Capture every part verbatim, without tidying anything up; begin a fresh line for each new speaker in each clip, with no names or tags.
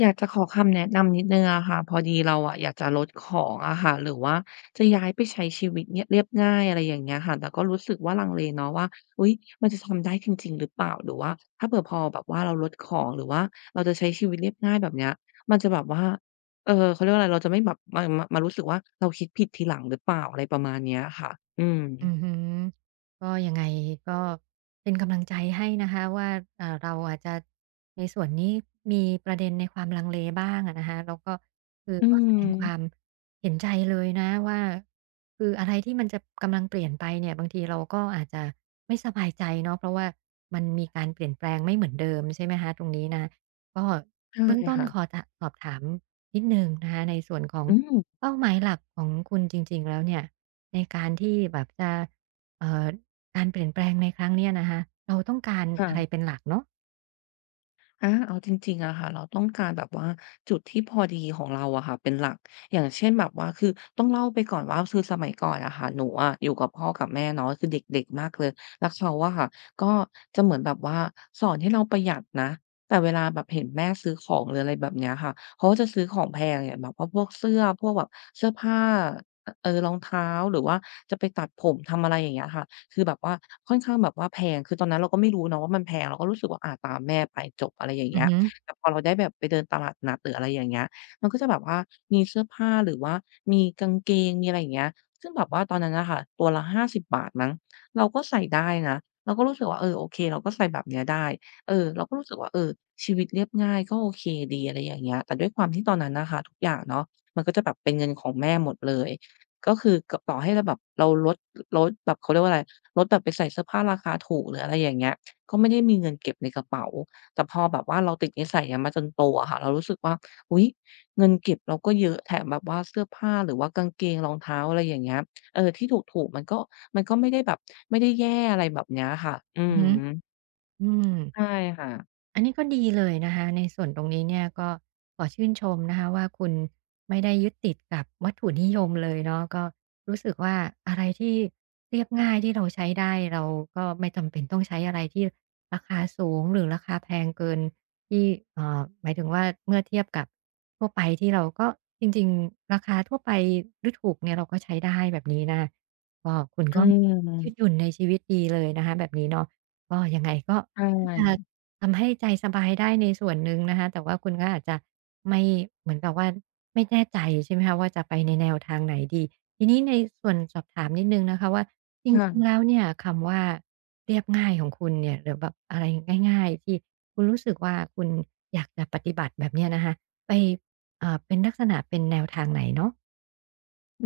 อยากจะขอคำแนะนำนิดนึ่งอะค่ะพอดีเราอะอยากจะลดของอะค่ะหรือว่าจะย้ายไปใช้ชีวิตเนี่ยเรียบง่ายอะไรอย่างเงี้ยค่ะแต่ก็รู้สึกว่าลังเลเนาะว่าอุ๊ยมันจะทำได้จริงๆหรือเปล่าหรือว่าถ้าเผื่อพอแบบว่าเราลดของหรือว่าเราจะใช้ชีวิตเรียบง่ายแบบเนี้ยมันจะแบบว่าเออเขาเรียกว่าอะไรเราจะไม่แบบมามามารู้สึกว่าเราคิดผิดทีหลังหรือเปล่าอะไรประมาณเนี้ยค่ะอืม
อือฮึก็ยังไงก็เป็นกำลังใจให้นะคะว่าเอ่อเราอาจจะในส่วนนี้มีประเด็นในความลังเลบ้างอะนะคะแล้วก็คือ
อื
ก็แสดงความ
ม
เห็นใจเลยนะว่าคืออะไรที่มันจะกำลังเปลี่ยนไปเนี่ยบางทีเราก็อาจจะไม่สบายใจเนาะเพราะว่ามันมีการเปลี่ยนแปลงไม่เหมือนเดิมใช่ไหมคะตรงนี้นะก็
ใช่
เบื้องต้น
ค่ะ
ขอจะสอบถามนิดหนึ่งนะคะในส่วนของ
อืม
เป้าหมายหลักของคุณจริงๆแล้วเนี่ยในการที่แบบจะเอ่อการเปลี่ยนแปลงในครั้งเนี้ยนะคะเราต้องการ
ค่ะ
อะไรเป็นหลักเนาะ
อาเอาจริงๆอะค่ะเราต้องการแบบว่าจุดที่พอดีของเราอะค่ะเป็นหลัก อย่างเช่นแบบว่าคือต้องเล่าไปก่อนว่าคือสมัยก่อนอะค่ะหนูอะอยู่กับพ่อกับแม่เนาะคือเด็กๆมากเลยแล้วเขาอะค่ะก็จะเหมือนแบบว่าสอนให้เราประหยัดนะแต่เวลาแบบเห็นแม่ซื้อของหรืออะไรแบบเนี้ยค่ะเขาก็จะซื้อของแพงอย่างแบบว่าพวกเสื้อพวกแบบเสื้อผ้าเอ่อรองเท้าหรือว่าจะไปตัดผมทำอะไรอย่างเงี้ยค่ะ คือแบบว่าค่อนข้างแบบว่าแพงคือตอนนั้นเราก็ไม่รู้เนาะว่ามันแพงเราก็รู้สึกว่าอาตามแม่ไปจบอะไรอย่าง
อื
เงี้
อ
ย
ฮึ
แต่พอเราได้แบบไปเดินตลาดนัดหรืออะไรอย่างเงี้ยมันก็จะแบบว่ามีเสื้อผ้าหรือว่ามีกางเกงมีอะไรอย่างเงี้ยซึ่งแบบว่าตอนนั้นน่ะค่ะตัวละห้าสิบบบาทมั้งเราก็ใส่ได้นะเราก็รู้สึกว่าเออโอเคเราก็ใส่แบบเนี้ยได้เออเราก็รู้สึกว่าเออชีวิตเรียบง่ายก็โอเคดีอะไรอย่างเงี้ยแต่ด้วยความที่ตอนนั้นน่ะค่ะทุกอย่างเนาะมันก็จะแบบเป็นเงินของแม่หมดเลยก็คือกต่อให้เราแบบเราลดลดแบบเขาเรียกว่าอะไร ลดแบบไปใส่เสื้อผ้าราคาถูกหรืออะไรอย่างเงี้ยก็ไม่ได้มีเงินเก็บในกระเป๋าแต่พอแบบว่าเราติดนิสัยเนี้ยมาจนโตอะค่ะเรารู้สึกว่าอุ๊ยเงินเก็บเราก็เยอะแถมแบบว่าเสื้อผ้าหรือว่ากางเกงรองเท้าอะไรอย่างเงี้ยเออที่ถูกๆมันก็มันก็ไม่ได้แบบไม่ได้แย่อะไรแบบเนี้ยค่ะอื
อือ
อ
ฮึ
ฮึ
อืม
ใช่ค่ะ
อันนี้ก็ดีเลยนะคะในส่วนตรงนี้เนี่ยก็ขอชื่นชมนะคะว่าคุณไม่ได้ยึดติดกับวัตถุนิยมเลยเนาะก็รู้สึกว่าอะไรที่เรียบง่ายที่เราใช้ได้เราก็ไม่จำเป็นต้องใช้อะไรที่ราคาสูงหรือราคาแพงเกินที่เอ่อหมายถึงว่าเมื่อเทียบกับทั่วไปที่เราก็จริงๆราคาทั่วไปหรือถูกเนี่ยเราก็ใช้ได้แบบนี้นะคก็คุณ
อื
ก็ยืดห
ม
ยุ่นในชีวิตดีเลยนะคะแบบนี้เนาะก็ยังไงก็
ใช
ถ้าจะ
่
ทำให้ใจสบายได้ในส่วนหนึ่งนะคะแต่ว่าคุณก็อาจจะไม่เหมือนกับว่าไม่แน่ใจใช่ไหมคะว่าจะไปในแนวทางไหนดีทีนี้ในส่วนสอบถามนิดนึงนะคะว่าจริงๆ
ค่ะ
แล้วเนี่ยคำว่าเรียบง่ายของคุณเนี่ยหรือแบบอะไรง่ายๆที่คุณรู้สึกว่าคุณอยากจะปฏิบัติแบบเนี้ยนะคะไปเอ่อเป็นลักษณะเป็นแนวทางไหนเนาะ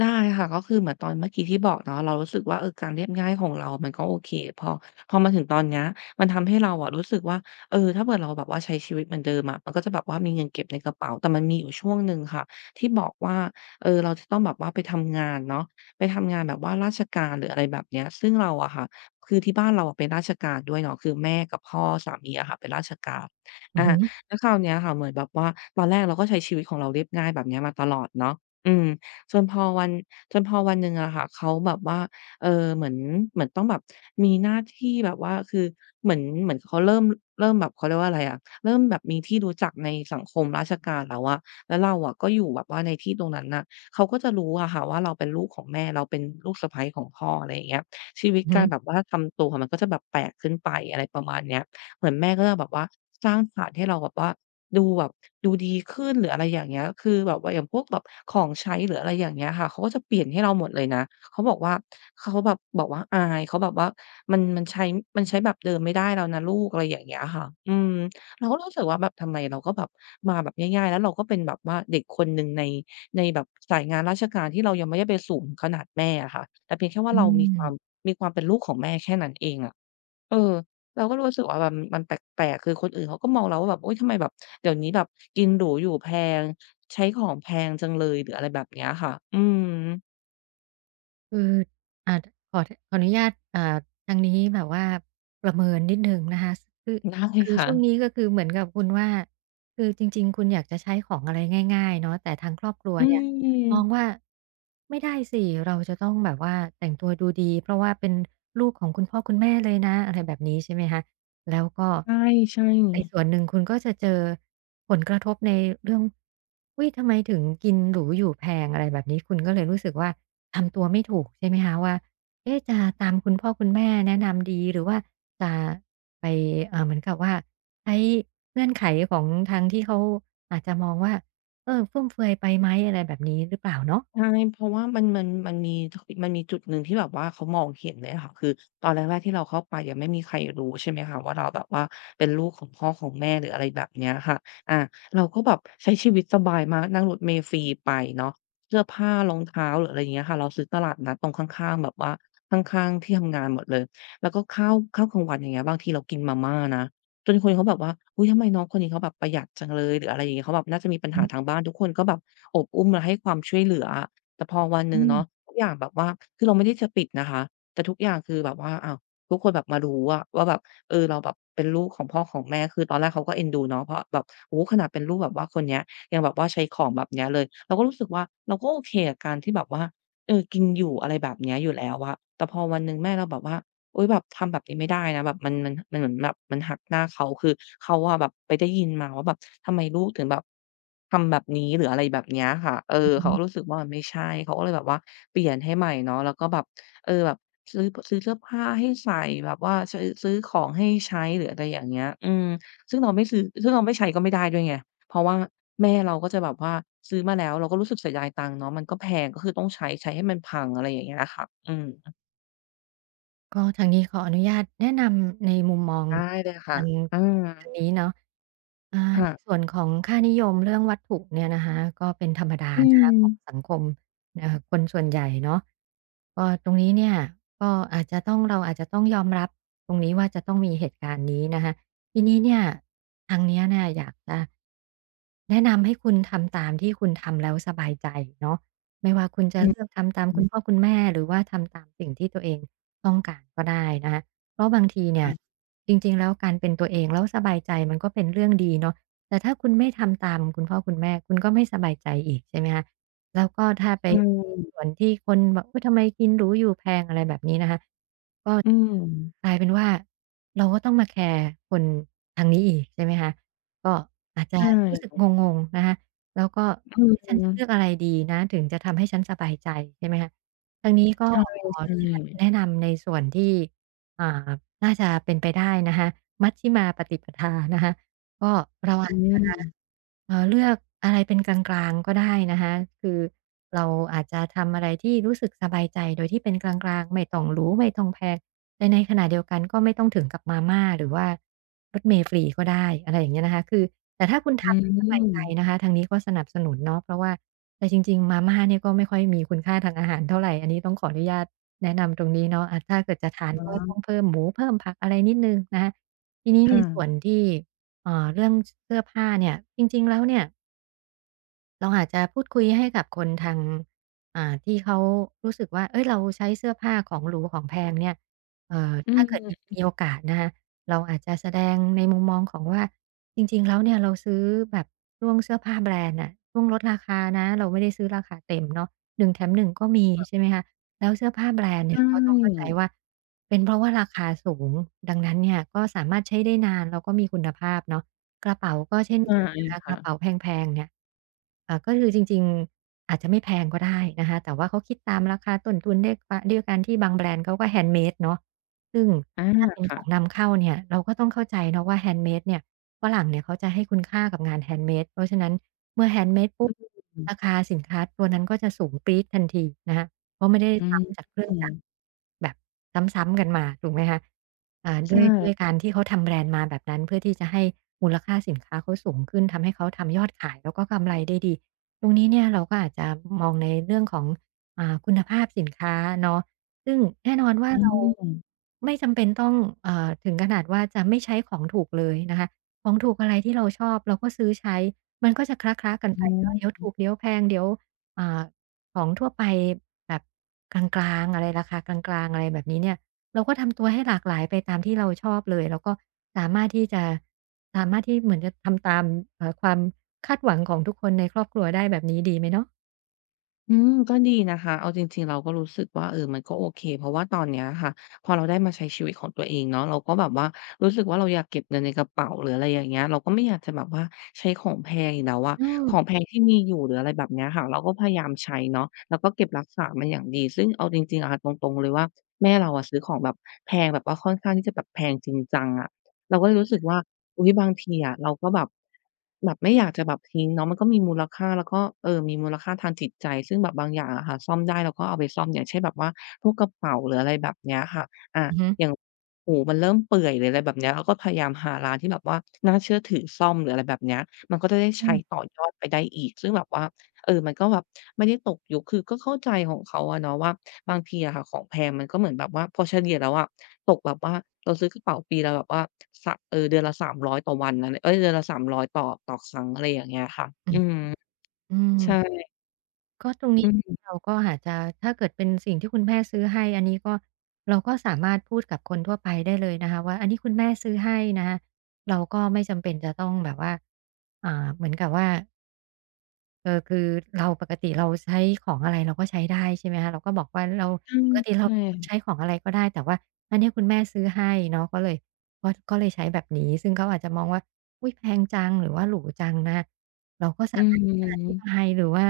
ได้ค่ะก็คือเหมือนตอนเมื่อกี้ที่บอกเนาะเรารู้สึกว่าเออการเรียบง่ายของเรามันก็โอเคพอพอมาถึงตอนเนี้ยมันทำให้เราอะรู้สึกว่าเออถ้าเผื่อเราแบบว่าใช้ชีวิตเหมือนเดิมอะมันก็จะแบบว่ามีเงินเก็บในกระเป๋าแต่มันมีอยู่ช่วงหนึ่งค่ะที่บอกว่าเออเราจะต้องแบบว่าไปทำงานเนาะไปทำงานแบบว่าราชการหรืออะไรแบบเนี้ยซึ่งเราอะค่ะคือที่บ้านเราอะเป็นราชการด้วยเนาะคือแม่กับพ่อสามีอะค่ะเป็นราชการ
อื
อา
อหื
แล้วคราวเนี้ยค่ะเหมือนแบบว่าตอนแรกเราก็ใช้ชีวิตของเราเรียบง่ายแบบเนี้ยมาตลอดเนาะอืม จนพอวันจนพอวันหนึ่งอะค่ะเขาแบบว่าเออเหมือนเหมือนต้องแบบมีหน้าที่แบบว่าคือเหมือนเหมือนเขาเริ่มเริ่มแบบเขาเรียกว่าอะไรอะเริ่มแบบมีที่รู้จักในสังคมราชการแล้วอะแล้วเราอะก็อยู่แบบว่าในที่ตรงนั้นน่ะเขาก็จะรู้อะค่ะว่าเราเป็นลูกของแม่เราเป็นลูกสะใภ้ของพ่ออะไรอย่างเงี้ยชีวิต
ออือ
การแบ
หื
บว่าทำตัวมันก็จะแบบแปลกขึ้นไปอะไรประมาณเนี้ยเหมือนแม่ก็จะแบบว่าสร้างฐานให้เราแบบว่า ดูแบบดูดีขึ้นหรืออะไรอย่างเงี้ยคือแบบว่าอย่างพวกแบบของใช้หรืออะไรอย่างเงี้ยค่ะเขาก็จะเปลี่ยนให้เราหมดเลยนะเขาบอกว่าเขาแบบบอกว่าอายเขาแบบว่ามันมันใช้มันใช้แบบเดิมไม่ได้แล้วนะลูกอะไรอย่างเงี้ยค่ะอืมเราก็รู้สึกว่าแบบทำไมเราก็แบบมาแบบง่ายๆแล้วเราก็เป็นแบบว่าเด็กคนหนึ่งในในแบบสายงานราชการที่เรายังไม่ได้ไปสูงขนาดแม่อะค่ะแต่เพียงแค่
อ
ว่า
อื
เรามีค
ม
วามมีความเป็นลูกของแม่แค่นั้นเองอะ เออเราก็รู้สึกว่าแบบมันแปลกๆคือคนอื่นเขาก็มองเราว่าแบบโอ๊ยทำไมแบบเดี๋ยวนี้แบบกินหรูอยู่แพงใช้ของแพงจังเลยหรืออะไรแบบเนี้ยค่ะอืม
คืออ่าขอขออนุญาตอ่าทางนี้แบบว่าประเมินนิดหนึ่งนะคะคือ
ได้
คือ
ค่ะ
ช่วงนี้ก็คือเหมือนกับคุณว่า คือจริงๆคุณอยากจะใช้ของอะไรง่ายๆเนาะแต่ทางครอบครัว
อื
เนี่ย
ม
มองว่าไม่ได้สิ เราจะต้องแบบว่าแต่งตัวดูดี เพราะว่าเป็นลูกของคุณพ่อคุณแม่เลยนะอะไรแบบนี้ใช่ไหมคะ แล้วก็
ใช่
ในส่วน
ๆ
หนึ่งคุณก็จะเจอผลกระทบในเรื่องอุ๊ยทำไมถึงกินหรูอยู่แพงอะไรแบบนี้คุณก็เลยรู้สึกว่าทำตัวไม่ถูกใช่ไหมคะว่าเอ๊ะจะตามคุณพ่อคุณแม่แนะนำดีหรือว่าจะไปเอ่อเหมือนกับว่าใช้เงื่อนไขของทางที่เขาอาจจะมองว่าเออฟุ่มเฟือยไปไหมอะไรแบบนี้หรือเปล่าเนาะ
ใช่เพราะว่ามันมันมันมีทมันมีจุดหนึ่งที่แบบว่าเขามองเห็นเลยอะค่ะคือตอนแรกๆที่เราเข้าไปยังไม่มีใครรู้ใช่ไหมคะว่าเราแบบว่าเป็นลูกของพ่อของแม่หรืออะไรแบบเนี้ยค่ะอาเราก็แบบใช้ชีวิตสบายมากนั่งรถเมล์ฟรีไปเนาะเสื้อผ้ารองเท้าหรืออะไรอย่างเงี้ยค่ะเราซื้อตลาดนัดตรงข้างๆแบบว่าข้างๆที่ทำงานหมดเลยแล้วก็ข้าวข้าวกลางวันอย่างเงี้ยบางทีเรากินมาม่านะ จนคนเขาแบบว่าอุ๊ยทำไมน้องคนนี้เขาแบบประหยัดจังเลยหรืออะไรอย่างเงี้ยเขาแบบน่าจะมีปัญ
อื
หาทาง
ม
บ้านทุกคนก็แบบโอบอุ้มและให้ความช่วยเหลืออะแต่พอวันหนึ่งเนาะทุกอย่างแบบว่าคือเราไม่ได้จะปิดนะคะแต่ทุกอย่างคือแบบว่าอ้าวทุกคนแบบมารู้อะว่าแบบเออเราแบบเป็นลูกของพ่อของแม่คือตอนแรกเขาก็เอ็นดูเนาะเพราะแบบโอ้โฮขนาดเป็นลูกแบบว่าคนเนี้ยยังแบบว่าใช้ของแบบเนี้ยเลยเราก็รู้สึกว่าเราก็โอเคกับการที่แบบว่าเออกินอยู่อะไรแบบเนี้ยอยู่แล้วอะแต่พอวันหนึ่งแม่เราแบบว่า อุ๊ยแบบทำแบบนี้ไม่ได้นะแบบมันมันมันเหมือนแบบมันหักหน้าเขาคือเขาอะแบบไปได้ยินมาว่าแบบทำไมลูกถึงแบบทำแบบนี้หรืออะไรแบบเนี้ยค่ะเออเขาก็รู้สึกว่ามันไม่ใช่เขาก็เลยแบบว่าเปลี่ยนให้ใหม่เนาะแล้วก็แบบเออแบบซื้อซื้อเสื้อผ้าให้ใส่แบบว่าซื้อซื้อของให้ใช้หรืออะไรอย่างเงี้ยอืมซึ่งเราไม่ซื้อซึ่งเราไม่ใช้ก็ไม่ได้ด้วยไงเพราะว่าแม่เราก็จะแบบว่าซื้อมาแล้วเราก็รู้สึกเสียดายตังค์เนาะมันก็แพงก็คือต้องใช้ใช้ให้มันพังอะไรอย่างเงี้ยอะค่ะอืม
ก็ทางนี้ขออนุญาตแนะนำในมุมมอง
ได้เลยค่ะ
ทาง
อืม
ทางนี้เนาะอ่าในส่
ค่ะ
วนของค่านิยมเรื่องวัตถุเนี่ยนะคะก็เป็นธรรมดา
อื
นะคะ
ม
ของสังคมเอ่อคนส่วนใหญ่เนาะก็ตรงนี้เนี่ยก็อาจจะต้องเราอาจจะต้องยอมรับตรงนี้ว่าจะต้องมีเหตุการณ์นี้นะคะทีนี้เนี่ยทางเนี้ยเนี่ยอยากจะแนะนำให้คุณทำตามที่คุณทำแล้วสบายใจเนาะ ไม่ว่าคุณจะ
อื
เลือกทำตามคุณพ่อ
ม
คุณแม่หรือว่าทำตามสิ่งที่ตัวเองต้องการก็ได้นะคะเพราะบางทีเนี่ย
ค่ะ
จริงๆแล้วการเป็นตัวเองแล้วสบายใจมันก็เป็นเรื่องดีเนาะแต่ถ้าคุณไม่ทำตามคุณพ่อคุณแม่คุณก็ไม่สบายใจอีกใช่ไหมคะแล้วก็ถ้าไป
ใช่
มีส่วนที่คนบอกอุ๊ยทำไมกินหรูอยู่แพงอะไรแบบนี้นะคะก็
อืม
กลายเป็นว่าเราก็ต้องมาแคร์คนทางนี้อีกใช่ไหมคะก็อาจจะ
ใช่
รู้สึกงงๆนะคะ แล้วก็
อื
เอ๊ะ
ม
ฉันจะเลือกอะไรดีนะถึงจะทำให้ฉันสบายใจใช่ไหมคะทางนี้ก็
ใช่
ขออนุญาต
ๆ
แนะนำในส่วนที่อ่าน่าจะเป็นไปได้นะคะมัชฌิมาปฏิปทานะคะก็เรา
อื
อาจจะ
ม
เอ่อเลือกอะไรเป็นกลางๆก็ได้นะคะคือเราอาจจะทำอะไรที่รู้สึกสบายใจโดยที่เป็นกลางๆไม่ต้องหรูไม่ต้องแพง แต่ในขณะเดียวกันก็ไม่ต้องถึงกับมาม่าหรือว่ารถเมล์ฟรีก็ได้อะไรอย่างเงี้ยนะคะคือแต่ถ้าคุณ
อื
ทำแล้วสบายใจนะ
ม
คะทางนี้ก็สนับสนุนเนาะเพราะว่าแต่จริงๆมาม่าเนี่ยก็ไม่ค่อยมีคุณค่าทางอาหารเท่าไรอันนี้ต้องขออนุญาตแนะนำตรงนี้เนาะอาถ้าเกิดจะทาน
อ๋
ก็
อ
ต้องเพิ่มหมูเพิ่มผักอะไรนิดหนึ่งนะคะทีนี้ในส่วน
ค่ะ
ที่เอ่อเรื่องเสื้อผ้าเนี่ยจริงๆแล้วเนี่ย เราอาจจะพูดคุยให้กับคนทางอ่าที่เขารู้สึกว่าเฮ้ยเราใช้เสื้อผ้าของหรูของแพงเนี่ยเอ่อ
อื
ถ้าเกิดมี
ม
มีโอกาสนะคะเราอาจจะแสดงในมุมมองของว่าจริงๆแล้วเนี่ยเราซื้อแบบช่วงเสื้อผ้าแบรนด์น่ะช่วงลดราคานะเราไม่ได้ซื้อราคาเต็มเนาะหนึ่งแถมหนึ่งก็มีใช่ไหมคะ แล้วเสื้อผ้าแบรนด์
ใช
เนี่ยก็ต้องเข้าใจ
่
ว่าเป็นเพราะว่าราคาสูงดังนั้นเนี่ยก็สามารถใช้ได้นานแล้วก็มีคุณภาพเนาะกระเป๋าก็เช่น
ใช่
กันนะคะกระเป๋า
ค่ะ
แพงๆเนี่ยเอ่อก็คือจริงๆอาจจะไม่แพงก็ได้นะคะแต่ว่าเขาคิดตามราคาต้นทุนด้วยกว่าเดยวการที่บางแบรนด์เขาก็ handmade เนาะซึ่ง
อา
ถ้าเป็นของ
ค่ะ
นำเข้าเนี่ยเราก็ต้องเข้าใจเนาะว่า handmade เนี่ยฝรั่งเนี่ยเขาจะให้คุณค่ากับงาน handmade เพราะฉะนั้นเมื่อ handmade ปุ๊บ
อืม
ราคาสินค้าตัวนั้นก็จะสูงปรี๊ดทันทีนะคะ เพราะไม่ได้
อื
ซ้ำจากเครื่องจักร
ม
แบบซ้ำๆกันมาถูกไหมคะอ่าด้
ใช่
วยด้วยการที่เขาทำแบรนด์มาแบบนั้นเพื่อที่จะให้มูลค่าสินค้าเขาสูงขึ้นทำให้เขาทำยอดขายแล้วก็กำไรได้ดีตรงนี้เนี่ยเราก็อาจจะมองในเรื่องของอ่าคุณภาพสินค้าเนาะซึ่งแน่นอนว่า
อื
เรา
ม
ไม่จำเป็นต้องเอ่อถึงขนาดว่าจะไม่ใช้ของถูกเลยนะคะของถูกอะไรที่เราชอบเราก็ซื้อใช้มันก็จะคละๆกันไป
อ๋
เนาะเดี๋ยว
อ
ถูกเดี๋ยวแพงเดี๋ยวอ่า ของทั่วไปแบบกลางๆอะไรราคากลางๆอะไรแบบนี้เนี่ยเราก็ทำตัวให้หลากหลายไปตามที่เราชอบเลยแล้วก็สามารถที่จะสามารถที่เหมือนจะทำตามเอ่อความ
อืมก็ดีนะคะเอาจริงๆเราก็รู้สึกว่าเออมันก็โอเคเพราะว่าตอนเนี้ยค่ะพอเราได้มาใช้ชีวิตของตัวเองเนาะเราก็แบบว่ารู้สึกว่าเราอยากเก็บเงินในกระเป๋าหรืออะไรอย่างเงี้ยเราก็ไม่อยากจะแบบว่าใช้ของแพงอีกแล้วอะ
อืม
ของแพงที่มีอยู่หรืออะไรแบบเนี้ยค่ะเราก็พยายามใช้เนาะแล้วก็เก็บรักษามันอย่างดีซึ่งเอาจริงๆอะค่ะตรงๆเลยว่าแม่เราอะซื้อของแบบแพงแบบว่าค่อนข้างที่จะแบบแพงจริงจังอะ เราก็เลยรู้สึกว่า อุ๊ยบางทีอะเราก็แบบแบบไม่อยากจะแบบทิ้งเนาะมันก็มีมูลค่าแล้วก็เออมีมูลค่าทางจิตใจ ซึ่งแบบบางอย่างอะค่ะซ่อมได้เราก็เอาไปซ่อมอย่างเช่นแบบว่าพวกกระเป๋าหรืออะไรแบบเนี้ยค่ะอา
อือฮึ
อย่างหูมันเริ่มเปื่อยหรืออะไรแบบเนี้ยเราก็พยายามหาร้านที่แบบว่าน่าเชื่อถือซ่อมหรืออะไรแบบเนี้ยมันก็จะได้
อื
ใช้
ม
ต่อยอดไปได้อีกซึ่งแบบว่า เออมันก็แบบไม่ได้ตกยุคคือก็เข้าใจของเขาอะเนาะว่าบางทีอะค่ะของแพงมันก็เหมือนแบบว่าพอเฉลี่ยแล้วอะตกแบบว่าเราซื้อกระเป๋าปีละแบบว่าสะเออเดือนละสามร้อยต่อวันอะไรเอ๊ยเดือนละสามร้อยต่อต่อครั้งอะไรอย่างเงี้ยค่ะ
อืม
อืม
อืม
ใช่
ก็ตรง
อื
นี้
ม
เราก็อาจจะถ้าเกิดเป็นสิ่งที่คุณแม่ซื้อให้อันนี้ก็เราก็สามารถพูดกับคนทั่วไปได้เลยนะคะว่าอันนี้คุณแม่ซื้อให้นะเราก็ไม่จำเป็นจะต้องแบบว่าอ่าเหมือนกับว่า เออคือเราปกติเราใช้ของอะไรเราก็ใช้ได้ใช่ไหมคะเราก็บอกว่าเรา
ใช่
ปกติเรา
ใช่
เป็นคนใช้
ค่ะ
ของอะไรก็ได้แต่ว่าอันเนี้ยคุณแม่ซื้อให้เนาะก็เลยก็ก็เลยใช้แบบนี้ซึ่งเขาอาจจะมองว่าอุ๊ยแพงจังหรือว่าหรูจังนะเราก็
อื
สามารถที่จะอธิ
ม
บายหรือว่า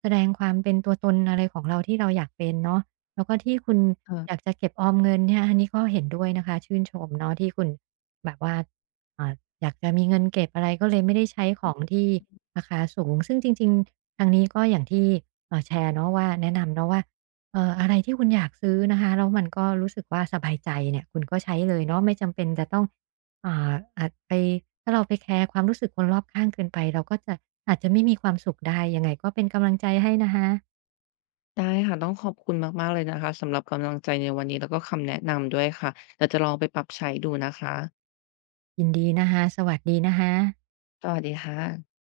แสดงความเป็นตัวตนอะไรของเราที่เราอยากเป็นเนาะแล้วก็ที่คุณอยาก
ค่ะ
จะเก็บออมเงินเนี่ยอันนี้ก็เห็นด้วยนะคะชื่นชมเนาะที่คุณแบบว่า อ่าอยากจะมีเงินเก็บอะไรก็เลยไม่ได้ใช้ของที่ราคาสูงซึ่งจริงๆทางนี้ก็อย่างที่อ่าแชร์เนาะว่าแนะนำเนาะว่าเอ่ออะไรที่คุณอยากซื้อนะคะแล้วมันก็รู้สึกว่าสบายใจเนี่ยคุณก็ใช้เลยเนาะไม่จำเป็นจะต้องอ่าอาจไปถ้าเราไปแคร์ความรู้สึกคนรอบข้างเกินไปเราก็จะอาจจะไม่มีความสุขได้ยังไงก็เป็นกำลังใจให้นะคะ
ได้ค่ะต้องขอบคุณมากๆเลยนะคะสำหรับกำลังใจในวันนี้แล้วก็คำแนะนำด้วยค่ะเดี๋ยวจะลองไปปรับใช้ดูนะคะ
ยินดีนะคะสวัสดีนะคะ
สวัสดีค่ะ